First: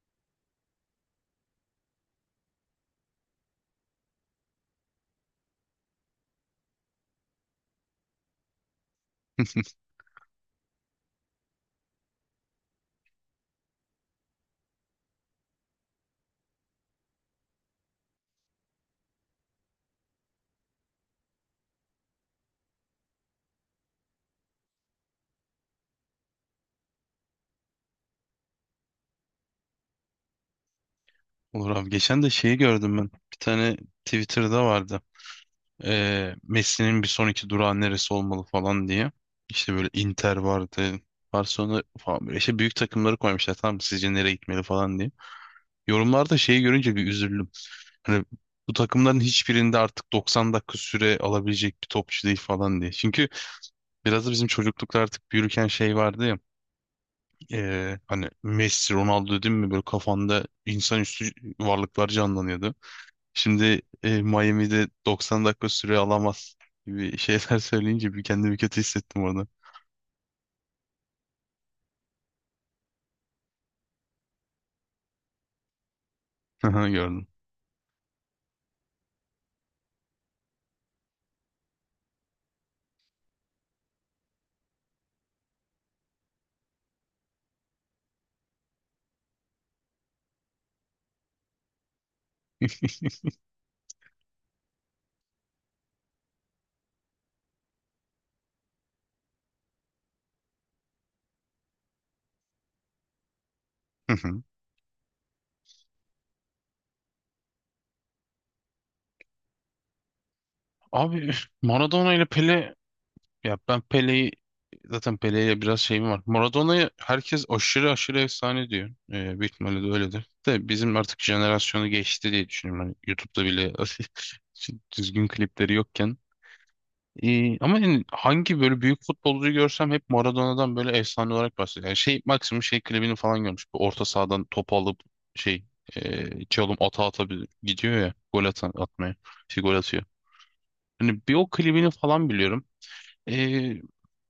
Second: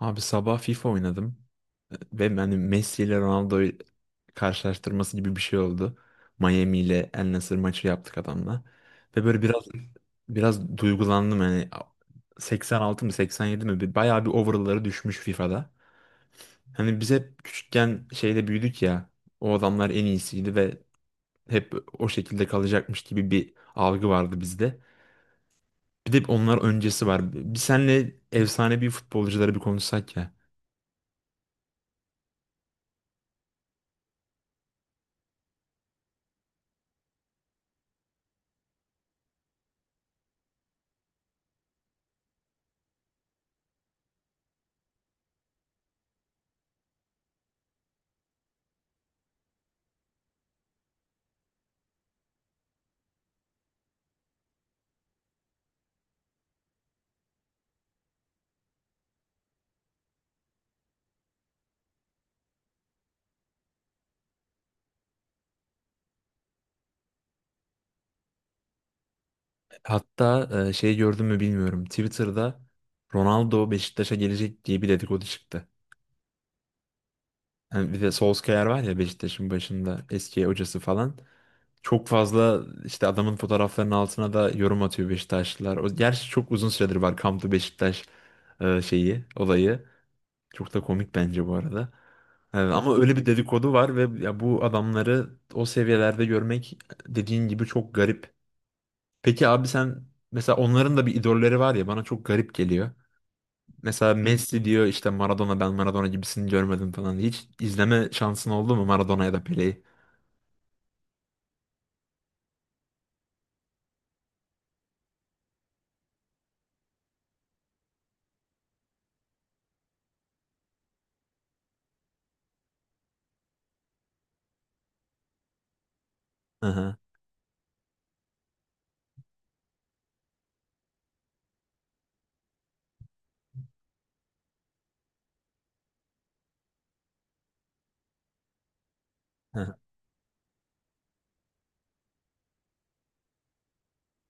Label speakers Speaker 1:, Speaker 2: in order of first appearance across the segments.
Speaker 1: Abi sabah FIFA oynadım ve yani Messi ile Ronaldo karşılaştırması gibi bir şey oldu. Miami ile El Nassr maçı yaptık adamla. Ve böyle biraz biraz duygulandım hani 86 mı 87 mi bayağı bir overall'ları düşmüş FIFA'da. Hani biz hep küçükken şeyde büyüdük ya o adamlar en iyisiydi ve hep o şekilde kalacakmış gibi bir algı vardı bizde. Bir de onlar öncesi var. Bir senle efsanevi futbolcuları bir konuşsak ya.
Speaker 2: Olur abi. Geçen de şeyi gördüm ben. Bir tane Twitter'da vardı. Messi'nin bir sonraki durağı neresi olmalı falan diye. İşte böyle Inter vardı. Barcelona falan böyle işte büyük takımları koymuşlar. Tamam mı? Sizce nereye gitmeli falan diye. Yorumlarda şeyi görünce bir üzüldüm. Hani bu takımların hiçbirinde artık 90 dakika süre alabilecek bir topçu değil falan diye. Çünkü biraz da bizim çocuklukta artık büyürken şey vardı ya. Hani Messi, Ronaldo dedim mi böyle kafanda insanüstü varlıklar canlanıyordu. Şimdi Miami'de 90 dakika süre alamaz gibi şeyler söyleyince bir kendimi kötü hissettim orada.
Speaker 1: Hatta şey gördün mü bilmiyorum. Twitter'da Ronaldo Beşiktaş'a gelecek diye bir dedikodu çıktı.
Speaker 2: Aha, gördüm.
Speaker 1: Yani bir de Solskjaer var ya Beşiktaş'ın başında eski hocası falan. Çok fazla işte adamın fotoğraflarının altına da yorum atıyor Beşiktaşlılar. O, gerçi çok uzun süredir var Come to Beşiktaş şeyi, olayı. Çok da komik bence bu arada. Ama öyle bir dedikodu var ve ya bu adamları o seviyelerde görmek dediğin gibi çok garip. Peki abi sen mesela onların da bir idolleri var ya bana çok garip geliyor. Mesela
Speaker 2: Hı hı.
Speaker 1: Messi diyor işte Maradona ben Maradona gibisini görmedim falan. Hiç izleme şansın oldu mu Maradona ya da Pele'yi?
Speaker 2: Abi Maradona ile Pele, ya ben Pele'yi zaten, Pele'ye biraz şeyim var. Maradona'yı herkes aşırı aşırı efsane diyor. Büyük ihtimalle de öyledir. De bizim artık jenerasyonu geçti diye düşünüyorum. Hani YouTube'da bile düzgün klipleri yokken.
Speaker 1: Hı hı.
Speaker 2: Ama yani hangi böyle büyük futbolcuyu görsem hep Maradona'dan böyle efsane olarak bahsediyor. Yani şey maksimum şey klibini falan görmüş. Bu orta sahadan topu alıp şey, çalım ata ata gidiyor ya gol atan, atmaya. Şey
Speaker 1: Hı.
Speaker 2: gol atıyor. Hani bir o klibini falan biliyorum. Ee,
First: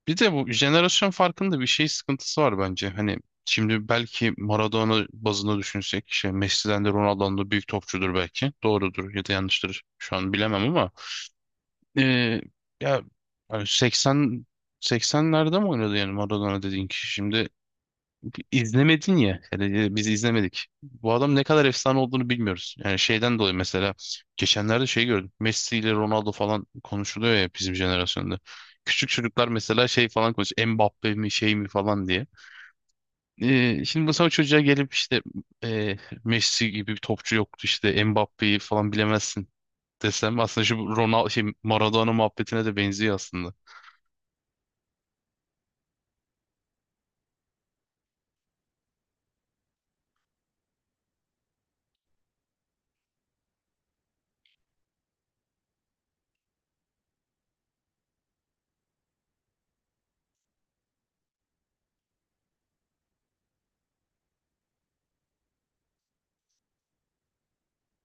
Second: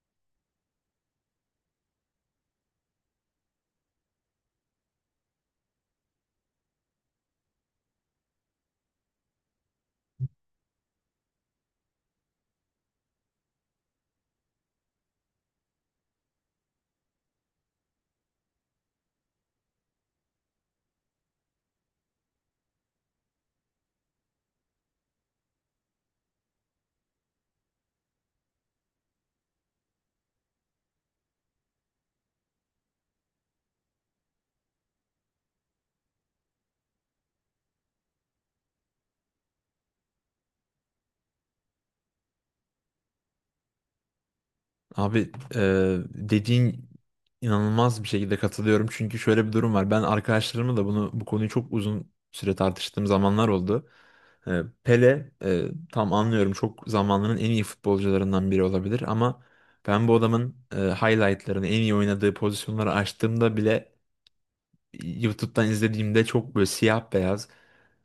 Speaker 2: bir de bu jenerasyon farkında bir şey sıkıntısı var bence. Hani şimdi belki Maradona bazında düşünsek şey Messi'den de Ronaldo'dan da büyük topçudur belki. Doğrudur ya da yanlıştır. Şu an bilemem ama ee, ya yani, 80'lerde mi oynadı yani Maradona dediğin kişi? Şimdi izlemedin ya. Yani biz izlemedik. Bu adam ne kadar efsane olduğunu bilmiyoruz. Yani şeyden dolayı mesela geçenlerde şey gördüm. Messi ile Ronaldo falan konuşuluyor ya bizim jenerasyonda. Küçük çocuklar mesela şey falan konuşuyor. Mbappe mi şey mi falan diye. Şimdi mesela o çocuğa gelip işte, e, Messi gibi bir topçu yoktu işte, Mbappe'yi falan bilemezsin desem aslında şu Ronaldo şey Maradona muhabbetine de benziyor aslında.
Speaker 1: Abi dediğin inanılmaz bir şekilde katılıyorum. Çünkü şöyle bir durum var. Ben arkadaşlarımla da bunu bu konuyu çok uzun süre tartıştığım zamanlar oldu. Pele tam anlıyorum çok zamanının en iyi futbolcularından biri olabilir ama ben bu adamın highlightlarını en iyi oynadığı pozisyonları açtığımda bile YouTube'dan izlediğimde çok böyle siyah beyaz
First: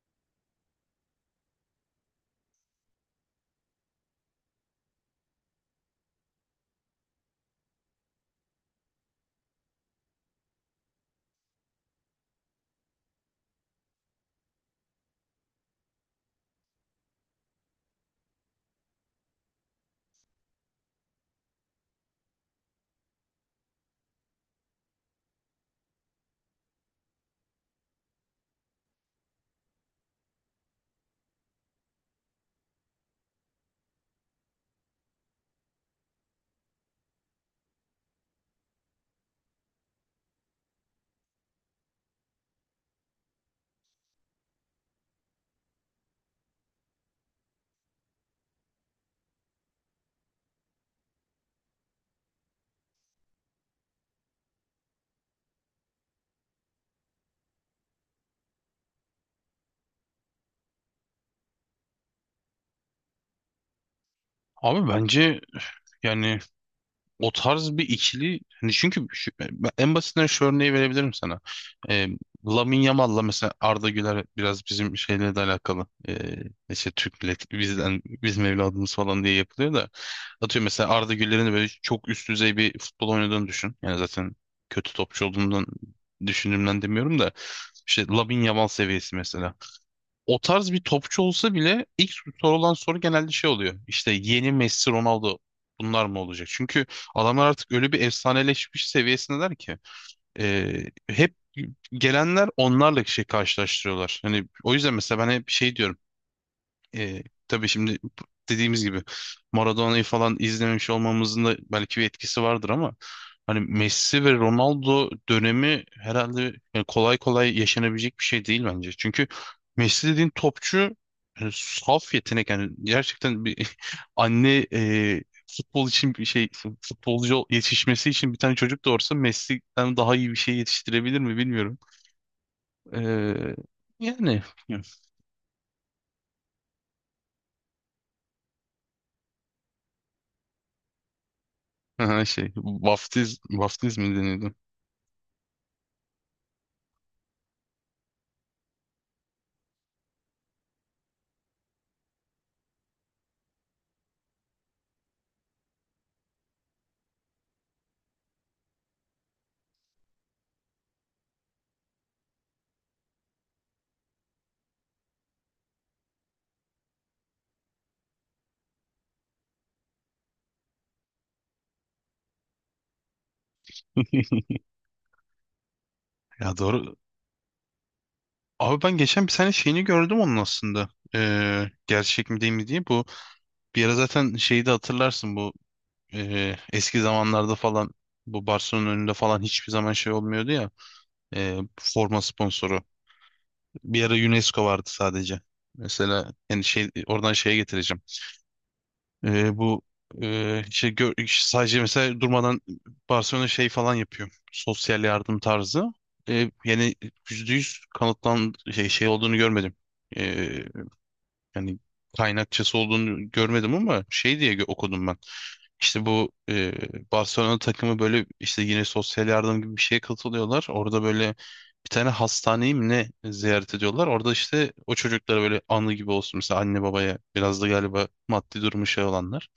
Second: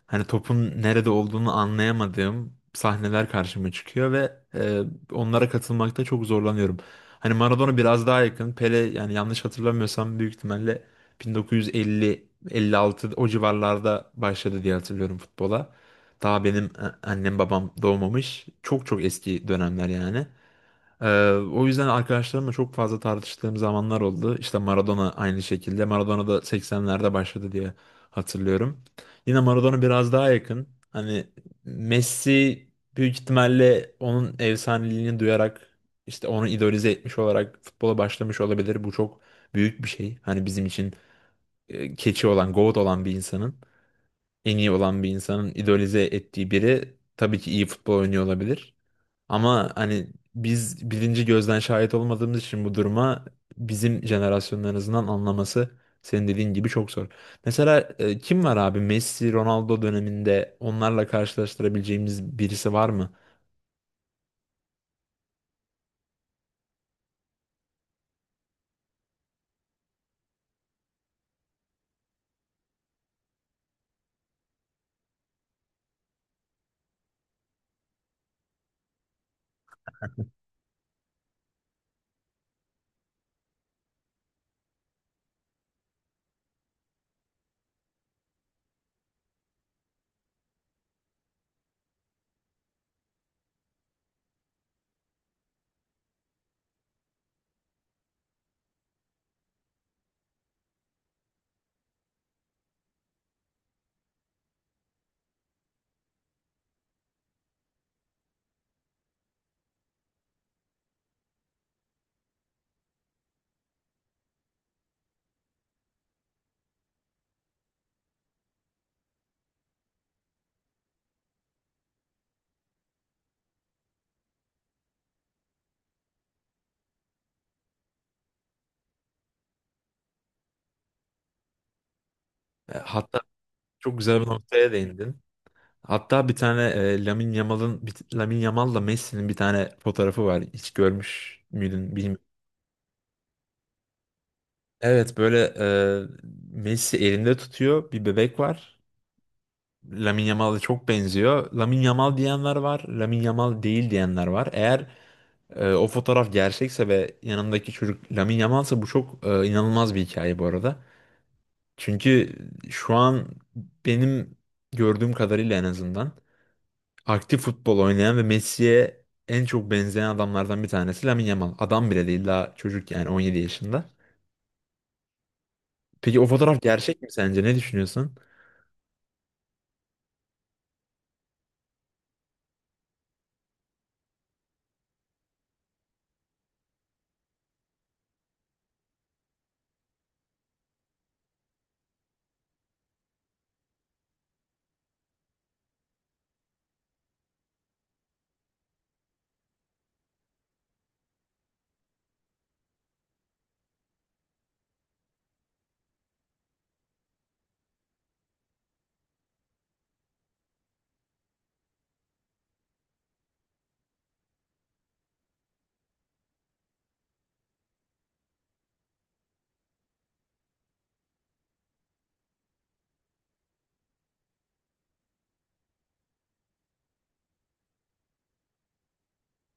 Speaker 1: hani topun nerede olduğunu anlayamadığım sahneler karşıma çıkıyor ve onlara katılmakta çok zorlanıyorum. Hani Maradona biraz daha yakın. Pele yani yanlış hatırlamıyorsam büyük ihtimalle 1950-56 o civarlarda başladı diye hatırlıyorum futbola. Daha benim annem babam doğmamış. Çok çok eski dönemler yani. Ee, o yüzden arkadaşlarımla çok fazla tartıştığım zamanlar oldu. İşte Maradona aynı şekilde. Maradona da 80'lerde başladı diye hatırlıyorum. Yine Maradona biraz daha yakın. Hani Messi büyük ihtimalle onun efsaneliğini duyarak işte onu idolize etmiş olarak futbola başlamış olabilir. Bu çok büyük bir şey. Hani bizim için keçi olan, GOAT olan bir insanın, en iyi olan bir insanın idolize ettiği biri tabii ki iyi futbol oynuyor olabilir. Ama hani biz birinci gözden şahit olmadığımız için bu duruma bizim jenerasyonun anlaması senin dediğin gibi çok zor. Mesela kim var abi Messi, Ronaldo döneminde onlarla karşılaştırabileceğimiz birisi var mı?
Speaker 2: Abi bence yani o tarz bir ikili, hani çünkü yani ben en basitinden şu örneği verebilirim sana. Ee, Lamine Yamal'la mesela Arda Güler biraz bizim şeyle de alakalı. İşte Türk milleti bizden, bizim evladımız falan diye yapılıyor da atıyor mesela Arda Güler'in de böyle çok üst düzey bir futbol oynadığını düşün. Yani zaten kötü topçu olduğundan, düşündüğümden demiyorum da, işte Lamine Yamal seviyesi mesela o tarz bir topçu olsa bile ilk sorulan soru genelde şey oluyor. İşte, yeni Messi, Ronaldo bunlar mı olacak? Çünkü adamlar artık öyle bir efsaneleşmiş seviyesindeler ki e, hep gelenler onlarla şey karşılaştırıyorlar. Hani o yüzden mesela ben hep şey diyorum. E, tabii şimdi dediğimiz gibi, Maradona'yı falan izlememiş olmamızın da belki bir etkisi vardır ama hani Messi ve Ronaldo dönemi herhalde yani kolay kolay yaşanabilecek bir şey değil bence. Çünkü Messi dediğin topçu yani saf yetenek, yani gerçekten bir anne, futbol için bir şey, futbolcu yetişmesi için bir tane çocuk doğursa Messi'den daha iyi bir şey yetiştirebilir mi bilmiyorum.
Speaker 1: Hatta
Speaker 2: E,
Speaker 1: çok güzel bir
Speaker 2: yani
Speaker 1: noktaya değindin. Hatta bir tane Lamine Yamal'ın Lamine Yamal'la Messi'nin bir tane fotoğrafı var. Hiç görmüş müydün bilmiyorum.
Speaker 2: şey, vaftiz mi deniyordu?
Speaker 1: Evet böyle Messi elinde tutuyor bir bebek var. Lamine Yamal'a çok benziyor. Lamine Yamal diyenler var, Lamine Yamal değil diyenler var. Eğer o fotoğraf gerçekse ve yanındaki çocuk Lamine Yamal'sa bu çok inanılmaz bir hikaye bu arada. Çünkü şu an benim gördüğüm kadarıyla en azından aktif futbol oynayan ve Messi'ye en çok benzeyen adamlardan bir tanesi Lamine Yamal. Adam bile değil daha çocuk yani 17 yaşında. Peki o
Speaker 2: Ya
Speaker 1: fotoğraf
Speaker 2: doğru.
Speaker 1: gerçek mi sence? Ne düşünüyorsun?
Speaker 2: Abi ben geçen bir tane şeyini gördüm onun aslında. Gerçek mi değil mi diye. Bu, bir ara zaten şeyi de hatırlarsın bu, eski zamanlarda falan bu Barcelona'nın önünde falan hiçbir zaman şey olmuyordu ya. Forma sponsoru. Bir ara UNESCO vardı sadece. Mesela yani şey, oradan şeye getireceğim. Bu işte, sadece mesela durmadan Barcelona şey falan yapıyor. Sosyal yardım tarzı. Yani yüzde yüz kanıtlan şey, olduğunu görmedim. Ee, yani kaynakçası olduğunu görmedim ama şey diye okudum ben. İşte bu, Barcelona takımı böyle işte yine sosyal yardım gibi bir şeye katılıyorlar. Orada böyle bir tane hastaneyi mi ne ziyaret ediyorlar. Orada işte o çocuklara böyle anı gibi olsun. Mesela anne babaya biraz da galiba maddi durumu şey olanlar.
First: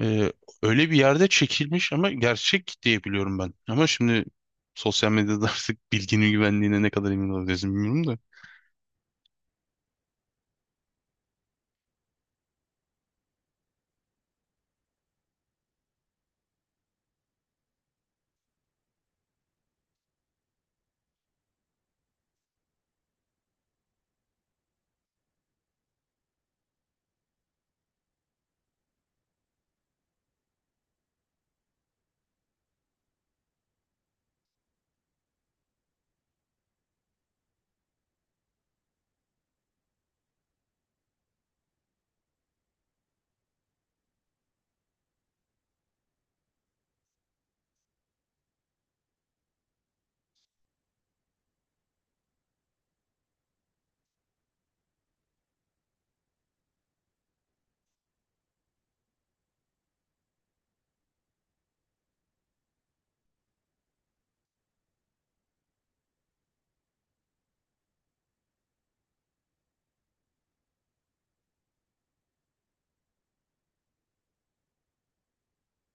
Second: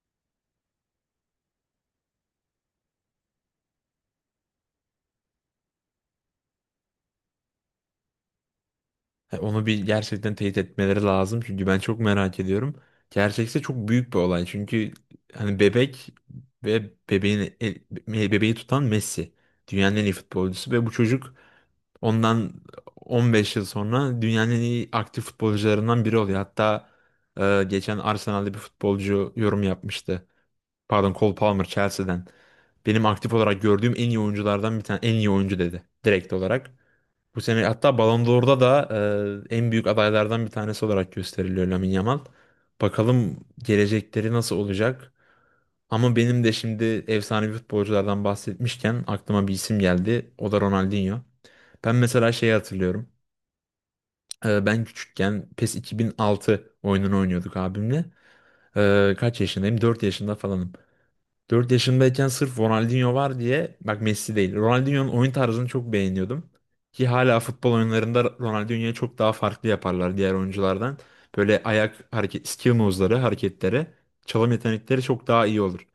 Speaker 2: Ee, öyle bir yerde çekilmiş ama gerçek diye biliyorum ben. Ama şimdi sosyal medyada artık bilginin güvenliğine ne kadar emin olabiliriz bilmiyorum da.
Speaker 1: Ha, onu bir gerçekten teyit etmeleri lazım çünkü ben çok merak ediyorum. Gerçekse çok büyük bir olay çünkü hani bebek ve bebeğin bebeği tutan Messi dünyanın en iyi futbolcusu ve bu çocuk ondan 15 yıl sonra dünyanın en iyi aktif futbolcularından biri oluyor. Hatta geçen Arsenal'de bir futbolcu yorum yapmıştı. Pardon, Cole Palmer Chelsea'den. Benim aktif olarak gördüğüm en iyi oyunculardan bir tane en iyi oyuncu dedi direkt olarak. Bu sene hatta Ballon d'Or'da da en büyük adaylardan bir tanesi olarak gösteriliyor Lamine Yamal. Bakalım gelecekleri nasıl olacak? Ama benim de şimdi efsanevi futbolculardan bahsetmişken aklıma bir isim geldi. O da Ronaldinho. Ben mesela şeyi hatırlıyorum. Ben küçükken PES 2006 oyununu oynuyorduk abimle. Kaç yaşındayım? 4 yaşında falanım. 4 yaşındayken sırf Ronaldinho var diye bak Messi değil. Ronaldinho'nun oyun tarzını çok beğeniyordum. Ki hala futbol oyunlarında Ronaldinho'yu çok daha farklı yaparlar diğer oyunculardan. Böyle ayak hareket, skill moves'ları, hareketleri, çalım yetenekleri çok daha iyi olur.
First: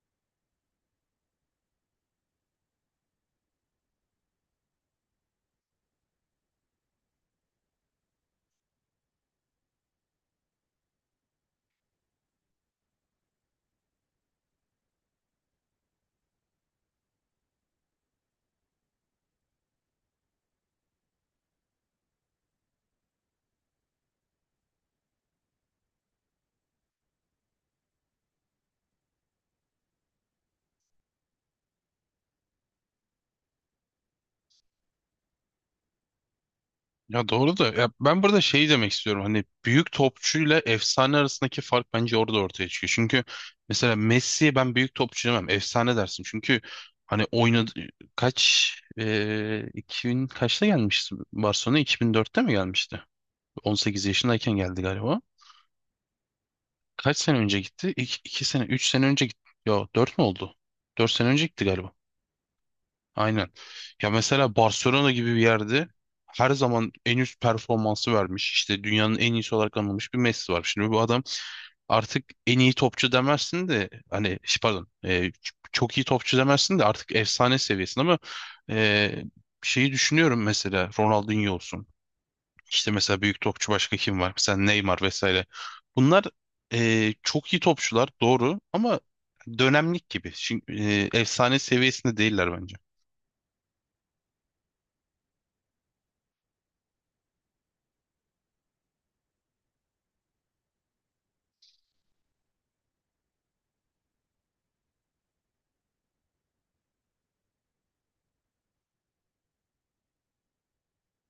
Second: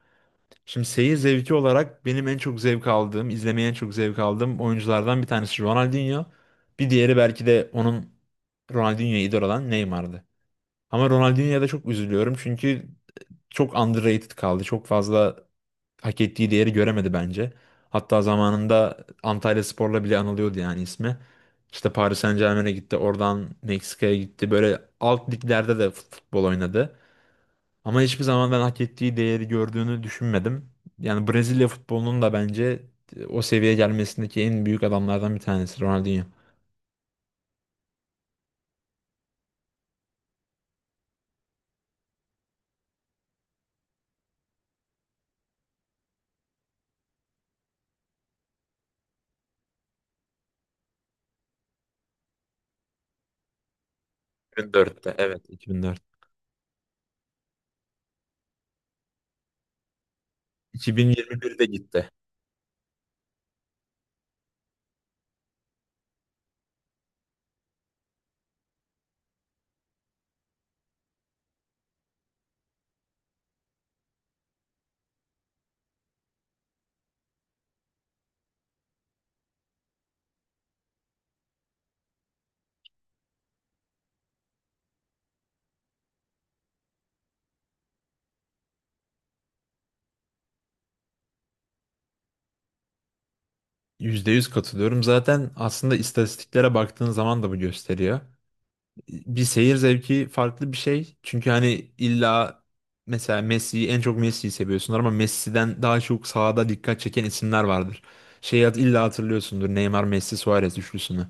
Speaker 1: Şimdi seyir zevki olarak benim en çok zevk aldığım, izlemeye en çok zevk aldığım oyunculardan bir tanesi Ronaldinho. Bir diğeri belki de onun Ronaldinho'ya idol olan Neymar'dı. Ama Ronaldinho'ya da çok üzülüyorum çünkü çok underrated kaldı. Çok fazla hak ettiği değeri göremedi bence. Hatta zamanında Antalyaspor'la bile anılıyordu yani ismi. İşte Paris Saint-Germain'e gitti, oradan Meksika'ya gitti. Böyle alt liglerde de futbol oynadı. Ama hiçbir zaman ben hak ettiği değeri gördüğünü düşünmedim. Yani Brezilya futbolunun da bence o seviyeye gelmesindeki en büyük adamlardan bir tanesi Ronaldinho.
Speaker 2: Ya doğru da, ya ben burada şey demek istiyorum, hani büyük topçuyla efsane arasındaki fark bence orada ortaya çıkıyor. Çünkü mesela Messi'ye ben büyük topçu demem, efsane dersin. Çünkü hani oynadı kaç, 2000 kaçta gelmişti Barcelona, 2004'te mi gelmişti? 18 yaşındayken geldi
Speaker 1: 2004'te
Speaker 2: galiba.
Speaker 1: evet. 2004.
Speaker 2: Kaç sene önce gitti? İki sene, üç sene önce gitti. Yo, dört mü oldu? Dört sene önce
Speaker 1: 2021'de
Speaker 2: gitti galiba.
Speaker 1: gitti.
Speaker 2: Aynen. Ya mesela Barcelona gibi bir yerde her zaman en üst performansı vermiş. İşte dünyanın en iyisi olarak anılmış bir Messi var. Şimdi bu adam artık en iyi topçu demezsin de hani pardon, çok iyi topçu demezsin de artık efsane seviyesinde ama e, şeyi düşünüyorum mesela, Ronaldinho olsun. İşte mesela büyük topçu başka kim var? Mesela Neymar vesaire. Bunlar çok iyi topçular doğru ama dönemlik gibi. Şimdi, efsane seviyesinde değiller bence.
Speaker 1: %100 katılıyorum. Zaten aslında istatistiklere baktığın zaman da bu gösteriyor. Bir seyir zevki farklı bir şey. Çünkü hani illa mesela Messi'yi en çok Messi'yi seviyorsunlar ama Messi'den daha çok sahada dikkat çeken isimler vardır. Şeyi illa hatırlıyorsundur Neymar, Messi, Suarez üçlüsünü.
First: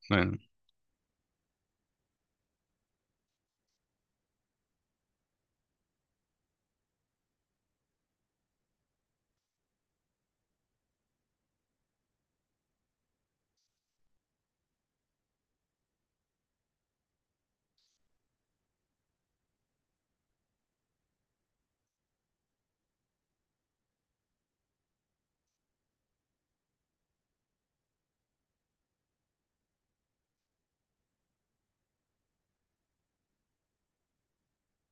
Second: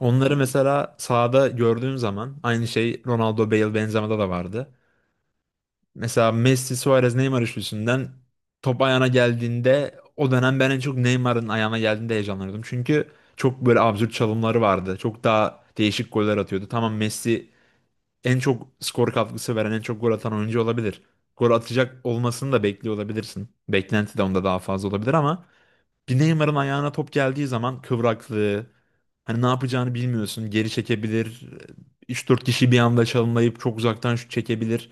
Speaker 1: Onları
Speaker 2: Yani,
Speaker 1: mesela sahada gördüğün zaman aynı şey Ronaldo, Bale, Benzema'da da vardı. Mesela Messi, Suarez, Neymar üçlüsünden top ayağına geldiğinde o dönem ben en çok Neymar'ın ayağına geldiğinde heyecanlanıyordum. Çünkü çok böyle absürt çalımları vardı. Çok daha değişik goller atıyordu. Tamam Messi en çok skor katkısı veren, en çok gol atan oyuncu olabilir. Gol atacak olmasını da bekliyor olabilirsin. Beklenti de onda daha fazla olabilir ama bir Neymar'ın ayağına top geldiği zaman kıvraklığı, hani ne yapacağını bilmiyorsun. Geri çekebilir. 3-4 kişi bir anda çalımlayıp çok uzaktan şut çekebilir.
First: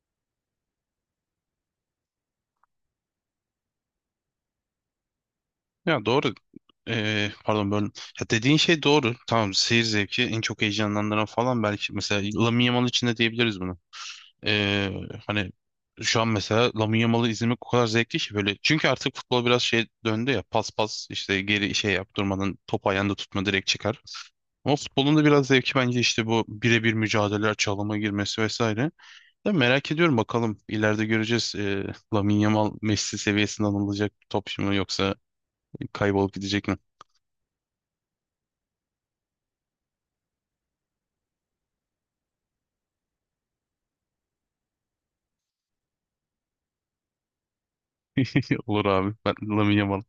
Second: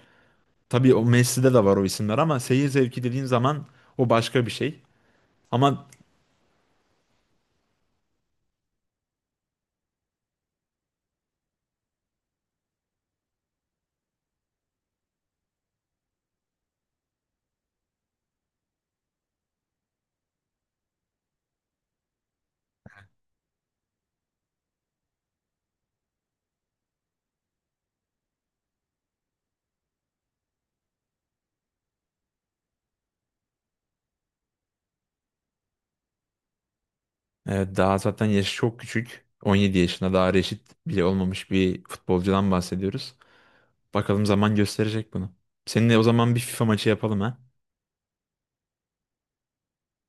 Speaker 1: Tabii o Messi'de de var o isimler ama seyir zevki dediğin zaman o başka bir şey. Ama
Speaker 2: ya doğru. Pardon böyle. Ya dediğin şey doğru. Tamam, seyir zevki en çok heyecanlandıran falan belki mesela Lamine Yamal için de diyebiliriz bunu. E, hani şu an mesela Lamine Yamal'ı izlemek o kadar zevkli ki böyle. Çünkü artık futbol biraz şey döndü ya, pas pas işte geri şey yap, durmadan top ayağında tutma, direkt çıkar. Ama futbolun da biraz zevki bence işte bu birebir mücadeleler, çalıma girmesi vesaire. Ben merak ediyorum, bakalım ileride göreceğiz, Lamine Yamal Messi seviyesinde anılacak bir topçu mu yoksa kaybolup gidecek mi?
Speaker 1: daha zaten yaşı çok küçük. 17 yaşında daha reşit bile olmamış bir futbolcudan bahsediyoruz. Bakalım zaman gösterecek bunu. Seninle o zaman bir FIFA maçı yapalım ha.
Speaker 2: Olur abi, ben Lamine Yamal.